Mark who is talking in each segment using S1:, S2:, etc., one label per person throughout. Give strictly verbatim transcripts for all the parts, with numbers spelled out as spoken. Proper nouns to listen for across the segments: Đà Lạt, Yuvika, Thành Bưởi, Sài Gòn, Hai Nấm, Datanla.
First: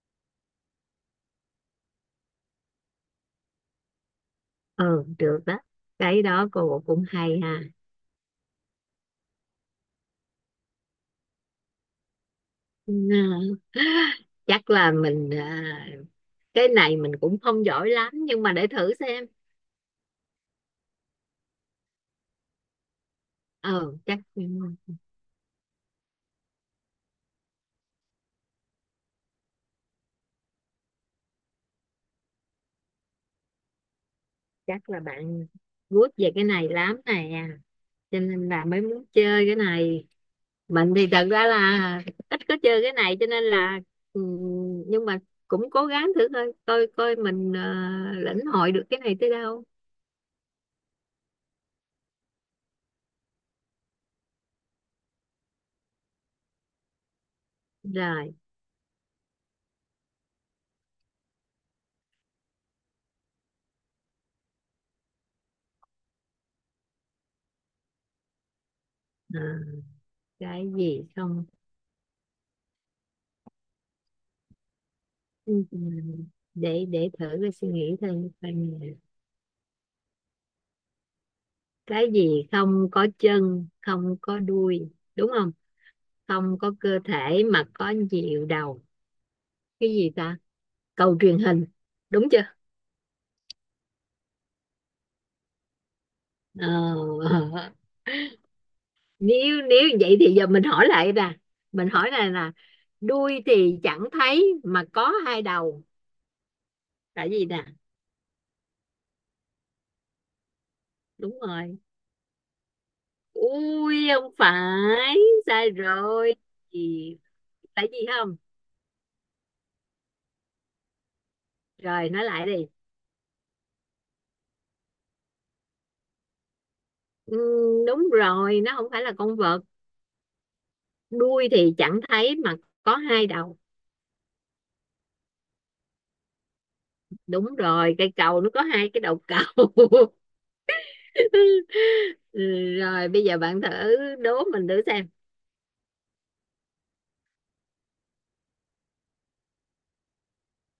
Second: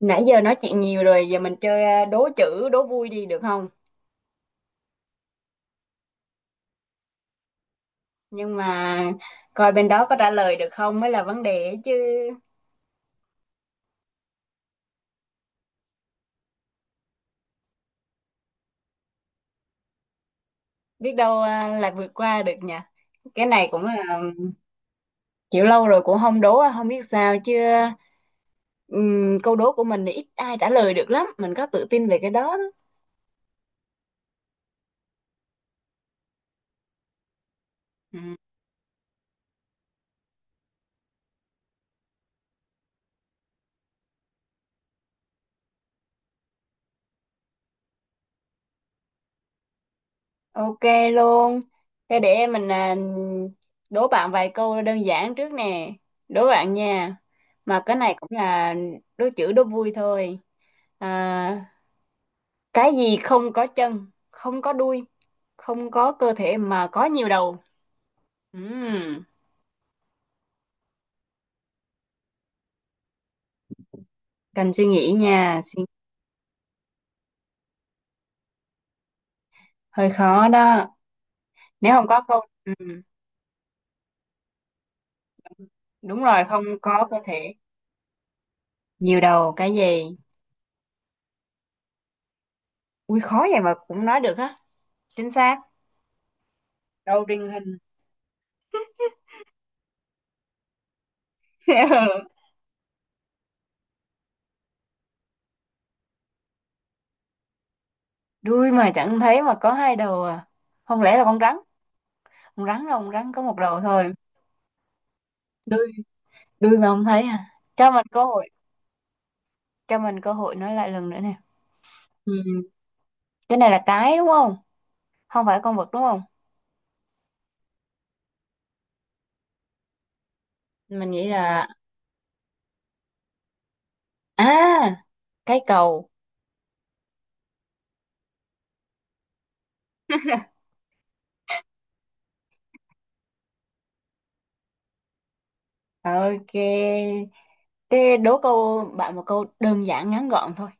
S1: Nãy giờ nói chuyện nhiều rồi, giờ mình chơi à, đố chữ, đố vui đi được không?
S2: Ừ, được đó. Cái đó cô cũng hay ha.
S1: Nhưng mà coi bên đó có trả lời được không mới là vấn đề ấy chứ.
S2: Ừ, chắc là mình à, cái này mình cũng không giỏi lắm nhưng mà để thử xem.
S1: Biết đâu à, là vượt qua được nhỉ. Cái này cũng là
S2: Ừ chắc,
S1: à, kiểu lâu rồi cũng không đố, à, không biết sao chứ. Ừm, câu đố của mình thì ít ai trả lời được lắm, mình có tự tin về cái đó. đó.
S2: chắc là bạn good về cái này lắm nè,
S1: Ừ.
S2: cho nên là mới muốn chơi cái này. Mình thì thật ra là ít có chơi cái này cho nên là ừ, nhưng mà cũng cố gắng thử thôi, coi coi mình à, lĩnh hội được cái này tới đâu.
S1: Ok luôn. Thế để mình à, Đố bạn vài câu đơn giản trước nè. Đố bạn nha. Mà cái này cũng
S2: Rồi,
S1: là đố chữ đố vui thôi. À, cái gì không có chân, không có đuôi, không có cơ thể mà có nhiều đầu. Ừm,
S2: à, cái gì không.
S1: Cần suy nghĩ nha.
S2: Ừ, ừ,
S1: Suy-
S2: để để thử cái suy nghĩ thêm coi nè.
S1: Hơi khó đó. Nếu không
S2: Cái
S1: có câu...
S2: gì không
S1: ừm,
S2: có chân không có đuôi, đúng không?
S1: đúng rồi,
S2: Không
S1: không
S2: có cơ
S1: có cơ
S2: thể
S1: thể.
S2: mà có nhiều đầu.
S1: Nhiều đầu, cái
S2: Cái gì
S1: gì?
S2: ta? Cầu truyền hình, đúng chưa?
S1: Ui, khó vậy mà cũng nói được á. Chính xác.
S2: Ờ,
S1: Đầu truyền
S2: ờ.
S1: hình.
S2: nếu nếu vậy thì giờ mình hỏi lại nè, mình hỏi này là đuôi thì chẳng thấy mà có hai đầu, là gì nè?
S1: Đuôi mà chẳng thấy mà có hai đầu à, không lẽ là con
S2: Đúng
S1: rắn.
S2: rồi.
S1: Con rắn đâu, con rắn có một đầu
S2: Ui
S1: thôi.
S2: không phải, sai
S1: đuôi
S2: rồi.
S1: đuôi mà không
S2: Gì?
S1: thấy à?
S2: Tại
S1: Cho
S2: gì
S1: mình cơ
S2: không?
S1: hội, cho mình cơ hội nói lại lần nữa nè.
S2: Rồi nói
S1: Ừ.
S2: lại đi.
S1: Cái này là cái đúng không, không phải con vật đúng không?
S2: Ừ, đúng rồi, nó không phải là con vật.
S1: Mình nghĩ
S2: Đuôi
S1: là,
S2: thì chẳng thấy mà có hai đầu.
S1: à, cái cầu.
S2: Đúng rồi, cây cầu nó có hai cái đầu cầu. Ừ, rồi bây giờ bạn thử đố mình thử xem.
S1: Ok, thế đố câu bạn một câu đơn giản ngắn gọn thôi.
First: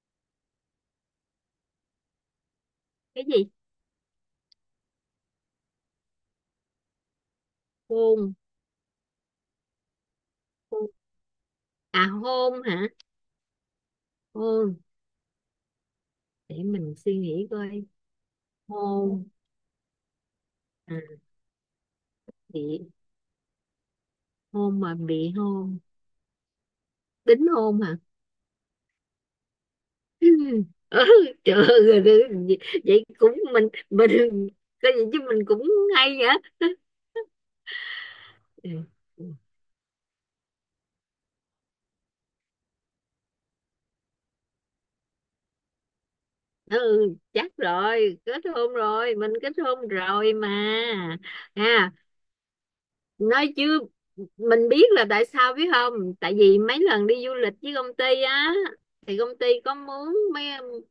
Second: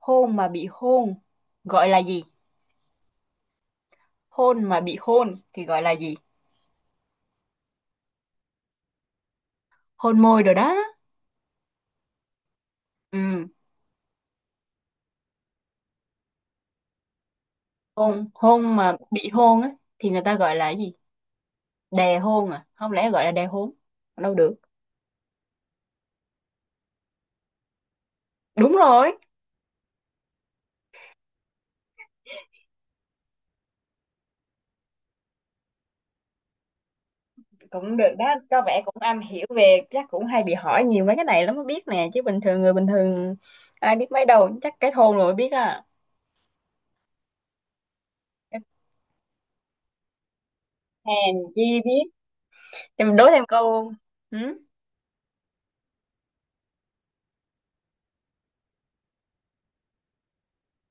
S1: Hôn mà bị hôn gọi là gì?
S2: Cái gì?
S1: Hôn mà bị hôn thì gọi là gì?
S2: Hôn.
S1: Hôn môi rồi đó.
S2: Hôn. À hôn hả?
S1: Ừ,
S2: Hôn, để mình suy nghĩ coi.
S1: hôn hôn mà
S2: Hôn,
S1: bị hôn á thì người ta gọi là cái gì?
S2: à,
S1: Đè hôn, à
S2: bị
S1: không lẽ gọi là đè hôn? Đâu được.
S2: hôn mà bị hôn, đính hôn hả?
S1: Đúng rồi,
S2: Ừ, trời ơi, vậy vậy cũng mình mình có gì chứ, mình cũng hay vậy.
S1: cũng được đó, có vẻ cũng am
S2: Ừ.
S1: hiểu về chắc cũng hay bị hỏi nhiều mấy cái này lắm mới biết nè, chứ bình thường người bình thường ai biết mấy đâu, chắc kết hôn rồi mới biết à.
S2: Ừ chắc rồi, kết hôn rồi, mình kết hôn rồi mà.
S1: Hèn chi
S2: à
S1: biết. Thì mình đố thêm
S2: nói chứ
S1: câu. Ừ?
S2: mình biết là tại sao biết không? Tại vì mấy lần đi du lịch với công ty á, thì công ty có muốn mấy,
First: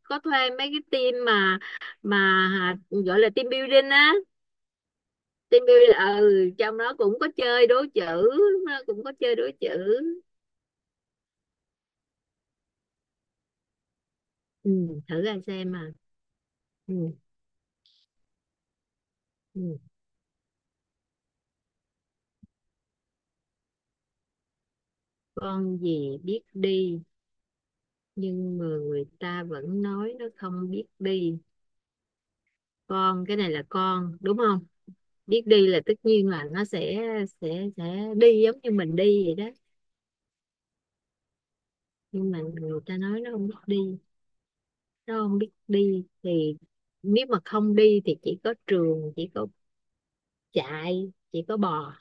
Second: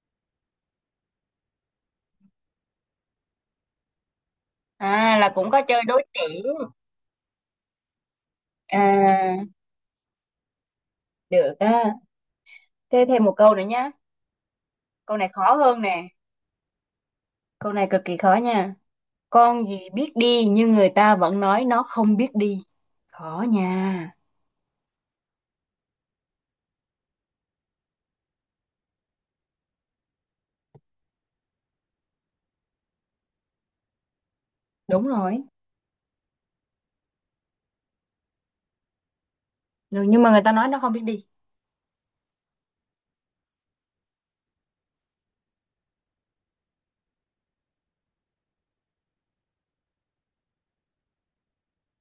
S2: có thuê mấy cái team mà mà gọi là team building á.
S1: À là cũng có
S2: Team
S1: chơi đố
S2: building,
S1: chữ.
S2: ừ trong đó cũng có chơi đố chữ, nó cũng có chơi
S1: À,
S2: đố chữ.
S1: được á. Thế thêm một câu nữa nhá.
S2: Ừ,
S1: Câu
S2: thử
S1: này
S2: ra
S1: khó
S2: xem
S1: hơn
S2: mà.
S1: nè.
S2: Ừ,
S1: Câu này cực kỳ khó nha. Con
S2: ừ.
S1: gì biết đi nhưng người ta vẫn nói nó không biết đi. Khó nha.
S2: Con gì biết đi nhưng mà người ta vẫn nói nó không biết đi? Con, cái này là con đúng không?
S1: Đúng rồi.
S2: Biết đi là tất nhiên là nó sẽ, sẽ sẽ đi giống như mình đi vậy đó.
S1: Rồi, nhưng mà người ta nói nó không biết đi.
S2: Nhưng mà người ta nói nó không biết đi, nó không biết đi thì, nếu mà không đi thì chỉ có trường, chỉ có chạy, chỉ có bò.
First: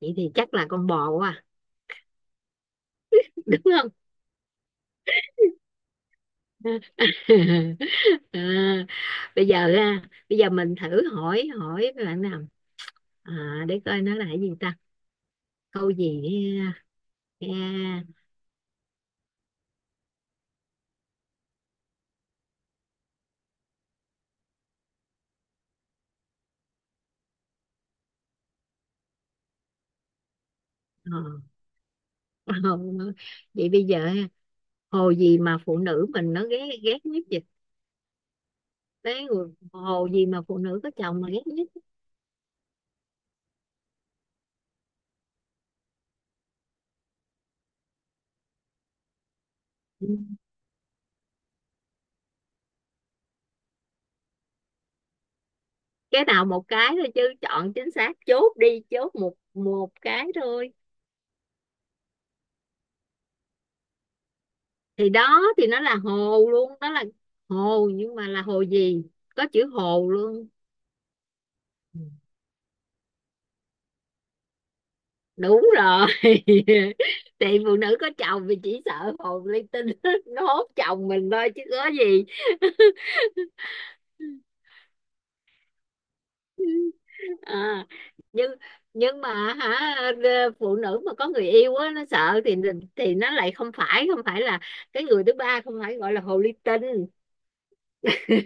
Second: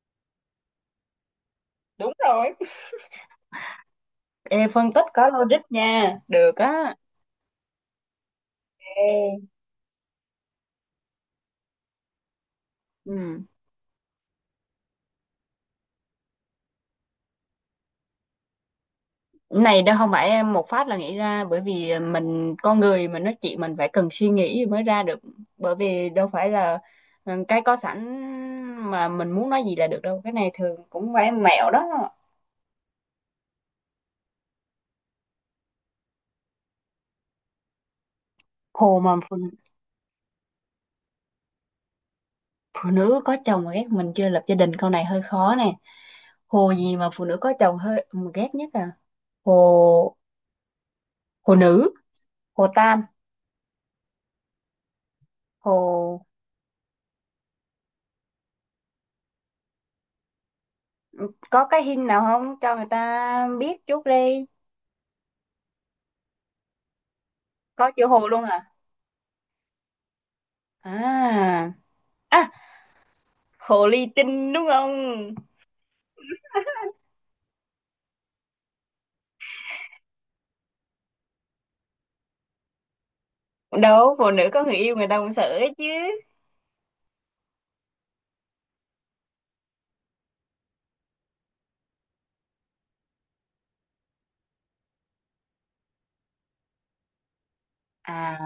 S2: Vậy thì chắc là con bò quá à.
S1: Đúng rồi.
S2: Đúng không?
S1: Ê, phân tích có logic nha. Được á.
S2: À,
S1: Ê,
S2: bây giờ ha, bây giờ mình thử hỏi, hỏi bạn nào, à,
S1: ừ.
S2: để coi nó là cái gì ta, câu gì, ha, ha.
S1: Này đâu không phải em một phát là nghĩ ra, bởi vì mình con người mình nói chuyện mình phải cần suy nghĩ mới ra được, bởi vì đâu phải là, ừ, cái có sẵn mà mình muốn nói gì là được đâu, cái này thường cũng phải
S2: Ờ.
S1: mẹo đó.
S2: Ờ. Vậy bây giờ ha, hồ gì mà phụ nữ mình nó ghét, ghét nhất vậy?
S1: Hồ mà
S2: Đấy, hồ gì mà phụ nữ có chồng mà ghét nhất?
S1: phụ nữ có chồng mà ghét, mình chưa lập gia đình câu này hơi khó nè. Hồ gì mà phụ nữ có chồng hơi mà ghét nhất à?
S2: Ừ.
S1: Hồ, hồ nữ, hồ tam, hồ,
S2: Cái nào một cái thôi chứ, chọn chính xác chốt đi, chốt một một cái thôi.
S1: có cái hình nào không cho người ta biết chút đi.
S2: Thì đó, thì nó là hồ luôn đó, là
S1: Có
S2: hồ
S1: chữ
S2: nhưng mà
S1: hồ
S2: là
S1: luôn
S2: hồ
S1: à?
S2: gì. Có chữ hồ luôn.
S1: À,
S2: Ừ.
S1: à, hồ ly tinh đúng không?
S2: Đúng rồi. Thì phụ nữ có chồng thì chỉ sợ hồn linh tinh nó hốt chồng mình thôi chứ có gì.
S1: Đâu, phụ nữ có người yêu người ta cũng sợ ấy chứ.
S2: À, nhưng nhưng mà hả, ờ, phụ nữ mà có người yêu á nó sợ thì thì nó lại không phải, không phải là cái người thứ ba không phải gọi là hồ ly tinh.
S1: À,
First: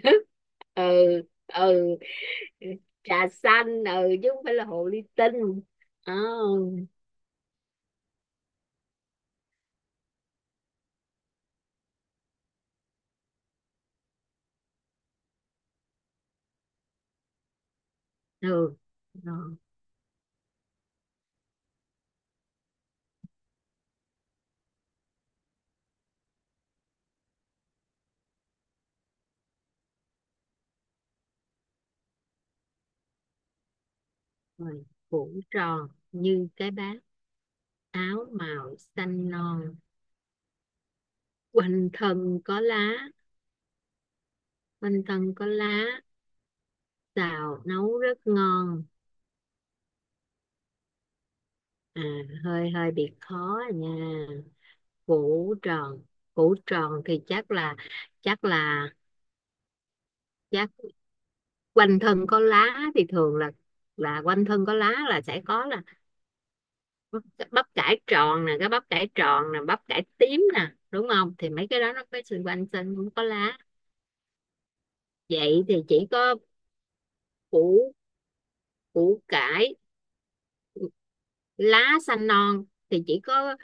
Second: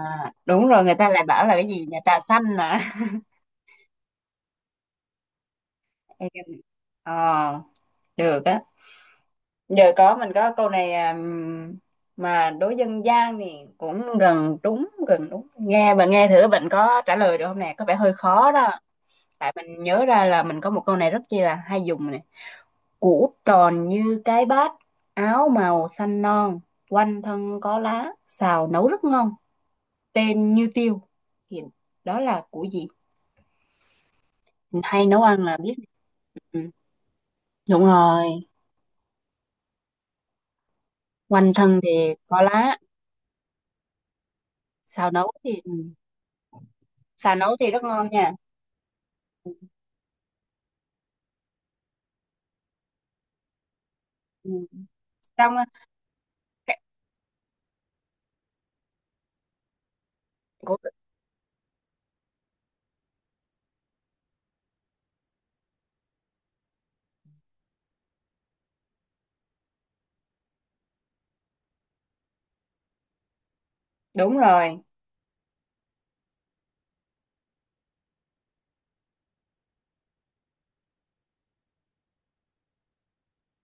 S1: đúng rồi,
S2: Ừ.
S1: người ta lại bảo là cái gì
S2: Ừ.
S1: nhà trà xanh à.
S2: Trà xanh, ừ chứ không phải là hồ ly tinh. Ờ,
S1: Em- ờ, được á. Giờ có mình có câu này à, mà đối dân gian thì cũng gần đúng gần đúng nghe, bạn nghe thử bạn có trả lời được không nè, có vẻ hơi
S2: ừ
S1: khó đó. Tại
S2: rồi.
S1: mình nhớ ra là mình có một câu này rất chi là hay dùng này. Củ tròn như cái bát, áo màu xanh non, quanh thân có lá, xào nấu rất ngon, tên như tiêu, thì đó là củ gì? Mình
S2: Rồi,
S1: hay nấu
S2: cuộn
S1: ăn là biết.
S2: tròn như
S1: Ừ.
S2: cái bát,
S1: Đúng
S2: áo
S1: rồi.
S2: màu xanh non,
S1: Quanh thân thì
S2: quanh thân
S1: có
S2: có
S1: lá.
S2: lá. Quanh
S1: Xào nấu
S2: thân có
S1: thì ừ.
S2: lá,
S1: Xào nấu
S2: xào
S1: thì rất
S2: nấu
S1: ngon
S2: rất
S1: nha.
S2: ngon. À, hơi hơi bị khó à nha.
S1: Ừ.
S2: Củ
S1: Xong á,
S2: tròn, củ
S1: cái-
S2: tròn thì chắc là, chắc là, chắc
S1: củ,
S2: quanh thân có lá thì thường là là quanh thân có lá là sẽ có là bắp, bắp cải tròn nè, cái bắp cải tròn nè, bắp cải tím nè, đúng không? Thì mấy cái đó nó có xung quanh xanh cũng có lá.
S1: đúng rồi.
S2: Vậy thì chỉ có củ, củ cải. Lá xanh non thì chỉ có,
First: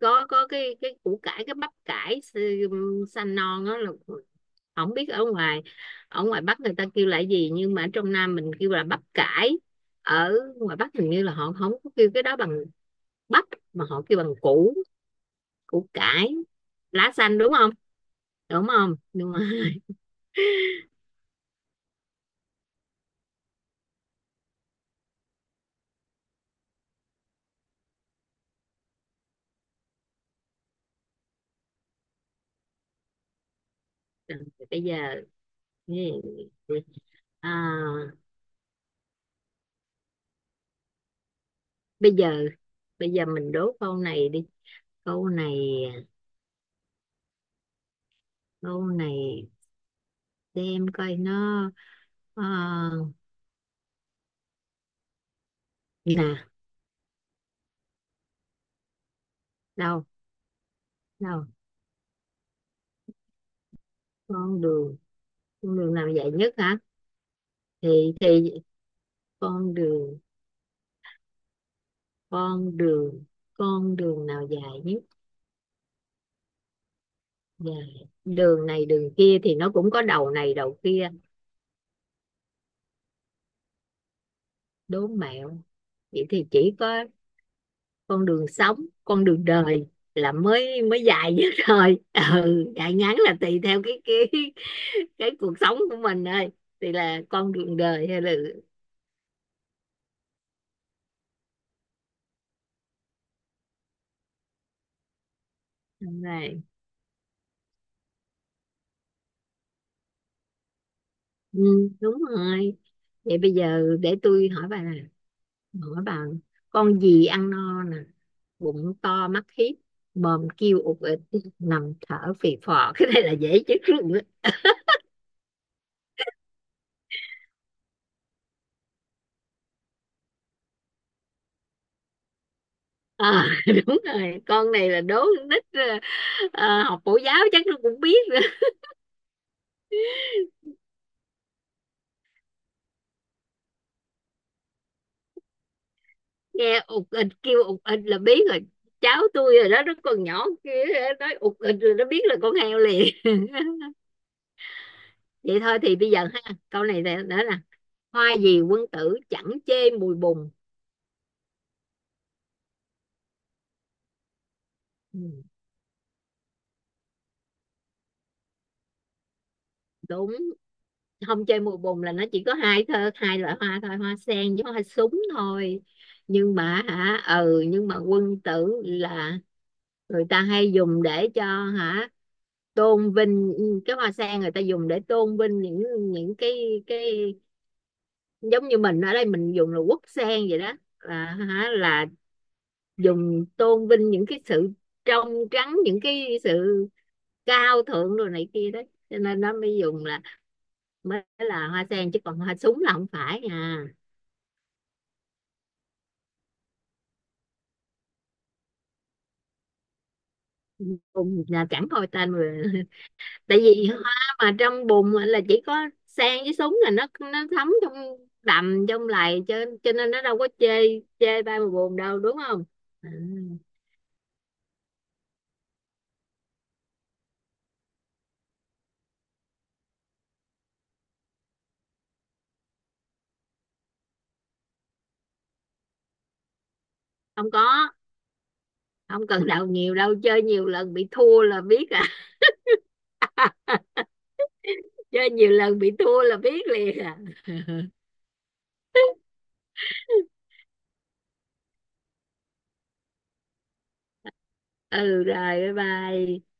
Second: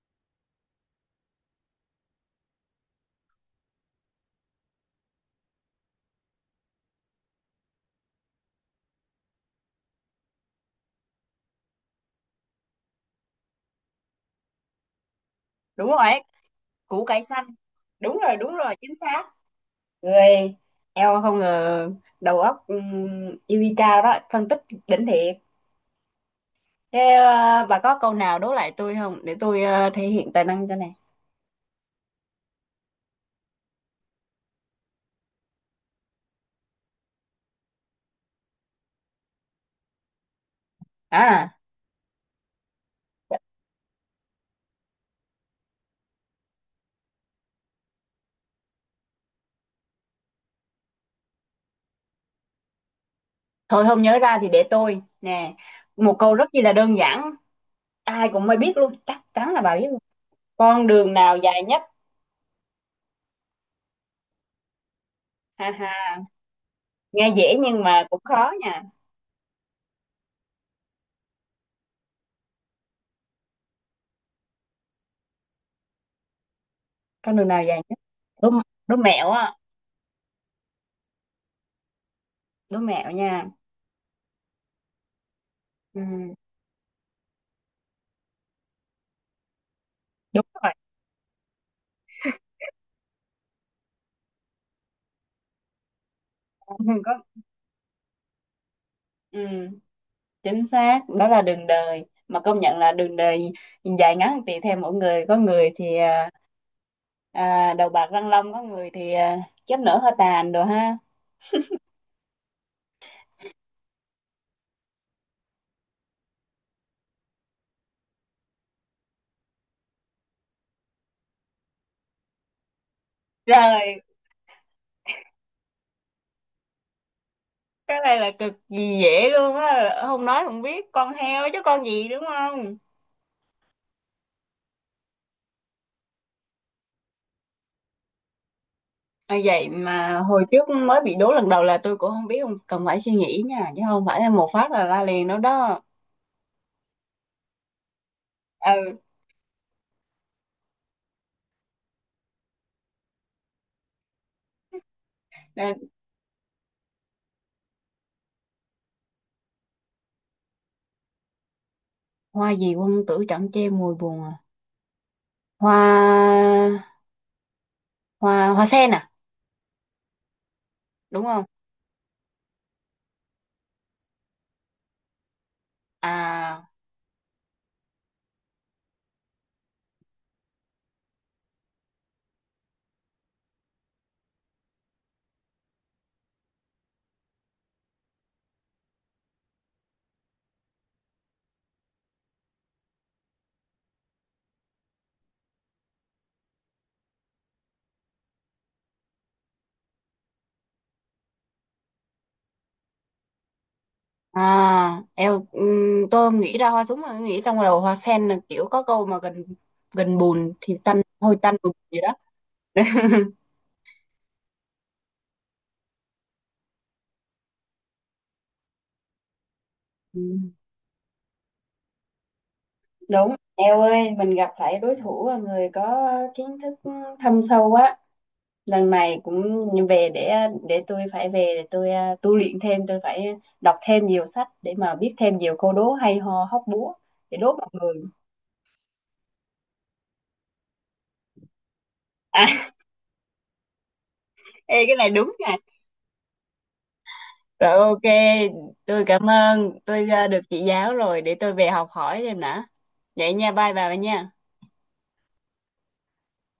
S2: có có cái cái củ cải, cái bắp cải. Ừ, xanh non đó là, không biết ở ngoài, ở ngoài Bắc người ta kêu là gì, nhưng mà ở trong Nam mình kêu là bắp cải. Ở ngoài Bắc hình như là họ không có kêu cái đó bằng bắp, mà họ kêu bằng củ, củ
S1: Đúng rồi ấy,
S2: cải.
S1: củ
S2: Lá
S1: cải
S2: xanh
S1: xanh.
S2: đúng không?
S1: Đúng rồi đúng
S2: Đúng
S1: rồi chính
S2: không?
S1: xác.
S2: Đúng rồi.
S1: Người, eo không ngờ, đầu óc um, Yuvika đó phân tích đỉnh thiệt. Thế ờ, bà có câu nào đố lại tôi không để tôi ờ, thể hiện tài năng cho nè.
S2: Bây giờ, à,
S1: À
S2: bây giờ, bây giờ mình đố câu này đi, câu này, câu này, xem coi nó, ờ,
S1: thôi không nhớ ra thì để tôi nè, một câu rất
S2: nè.
S1: chi là đơn giản, ai cũng mới biết luôn chắc chắn là bà biết luôn.
S2: Đâu,
S1: Con đường nào
S2: đâu?
S1: dài nhất?
S2: Con đường.
S1: Ha
S2: Con đường nào
S1: ha,
S2: dài nhất hả?
S1: nghe dễ nhưng mà
S2: thì
S1: cũng khó
S2: thì
S1: nha.
S2: con đường, con đường, con đường nào dài nhất?
S1: Con đường nào dài nhất?
S2: Dài,
S1: Đố,
S2: đường này
S1: đố
S2: đường
S1: mẹo
S2: kia
S1: á,
S2: thì nó cũng có đầu này đầu kia.
S1: đố mẹo nha.
S2: Đố mẹo. Vậy
S1: Ừ,
S2: thì chỉ có con đường sống, con đường đời là
S1: đúng rồi.
S2: mới, mới dài nhất thôi. Ừ dài ngắn là tùy theo cái cái cái cuộc sống của mình thôi. Thì là
S1: Có,
S2: con đường đời hay là,
S1: ừ, chính xác đó là đường đời, mà công nhận là đường đời dài ngắn tùy theo mỗi người, có người thì
S2: đúng
S1: à,
S2: rồi.
S1: à, đầu bạc răng long, có người thì à, chớp nở hơi tàn đồ ha.
S2: Ừ, đúng rồi, vậy bây giờ để tôi hỏi bà nè, hỏi bà, con gì ăn no nè, bụng to mắt hiếp, mồm kêu ụt ịt, nằm thở phì phò. Cái này là dễ chết
S1: Trời,
S2: luôn á.
S1: cái này là cực kỳ dễ luôn á, không nói không biết, con heo chứ con gì đúng không?
S2: À, đúng rồi, con này là đố con nít, ờ, ờ, học mẫu giáo chắc nó cũng biết.
S1: À, vậy mà hồi trước mới bị đố lần đầu là tôi cũng không biết, không cần phải suy nghĩ nha chứ không phải là một phát là la liền đâu đó.
S2: Nghe ụt ịt, kêu ụt ịt là biết rồi. Cháu tôi rồi đó, nó còn nhỏ kia, nói ụt ịt rồi nó biết là con heo liền. Vậy thôi
S1: Ừ,
S2: thì bây giờ ha, câu này nè- nữa nè, hoa gì quân tử chẳng chê mùi bùn?
S1: hoa gì quân tử chẳng che mùi buồn à?
S2: Ừ,
S1: Hoa hoa hoa sen à?
S2: đúng
S1: Đúng không?
S2: không chê mùi bùn là nó chỉ có hai thơ, hai loại hoa thôi, hoa sen với hoa súng thôi. Nhưng
S1: À,
S2: mà hả, ừ nhưng mà quân tử là, người ta hay dùng để cho hả, tôn vinh, cái hoa sen người ta dùng để tôn vinh những, những cái cái giống như mình ở đây mình dùng là quốc sen vậy đó, là hả, là dùng tôn vinh những cái sự trong trắng, những cái sự cao thượng rồi này kia đấy, cho nên nó mới dùng là, mới là hoa sen chứ còn hoa súng là không phải à.
S1: à, eo ừm, tôi nghĩ ra hoa súng mà nghĩ trong đầu hoa sen, là kiểu có câu mà gần, gần bùn thì tanh hôi
S2: Bùn
S1: tanh
S2: là
S1: bùn
S2: chẳng
S1: gì
S2: coi
S1: đó.
S2: tên rồi. Tại vì hoa mà trong bùn là chỉ có sen với súng là nó nó thấm trong đầm trong lầy, cho cho nên
S1: Ừ,
S2: nó đâu có chê, chê ba mà buồn đâu, đúng không? À,
S1: đúng, eo ơi mình gặp phải đối thủ là người có kiến thức thâm sâu quá. Lần này cũng về, để để tôi phải về để tôi à, tu luyện thêm, tôi phải đọc thêm nhiều sách để mà biết thêm nhiều câu đố hay ho hóc búa để
S2: không
S1: đố mọi
S2: có,
S1: người.
S2: không cần đầu nhiều đâu, chơi nhiều lần bị thua là biết à.
S1: À ê, cái này
S2: Chơi
S1: đúng
S2: nhiều
S1: nè.
S2: lần bị thua là biết liền à.
S1: Rồi ok, tôi cảm ơn, tôi à, được chị giáo rồi để tôi về học hỏi thêm nữa vậy nha, bye bà nha.
S2: Ừ rồi, bye bye.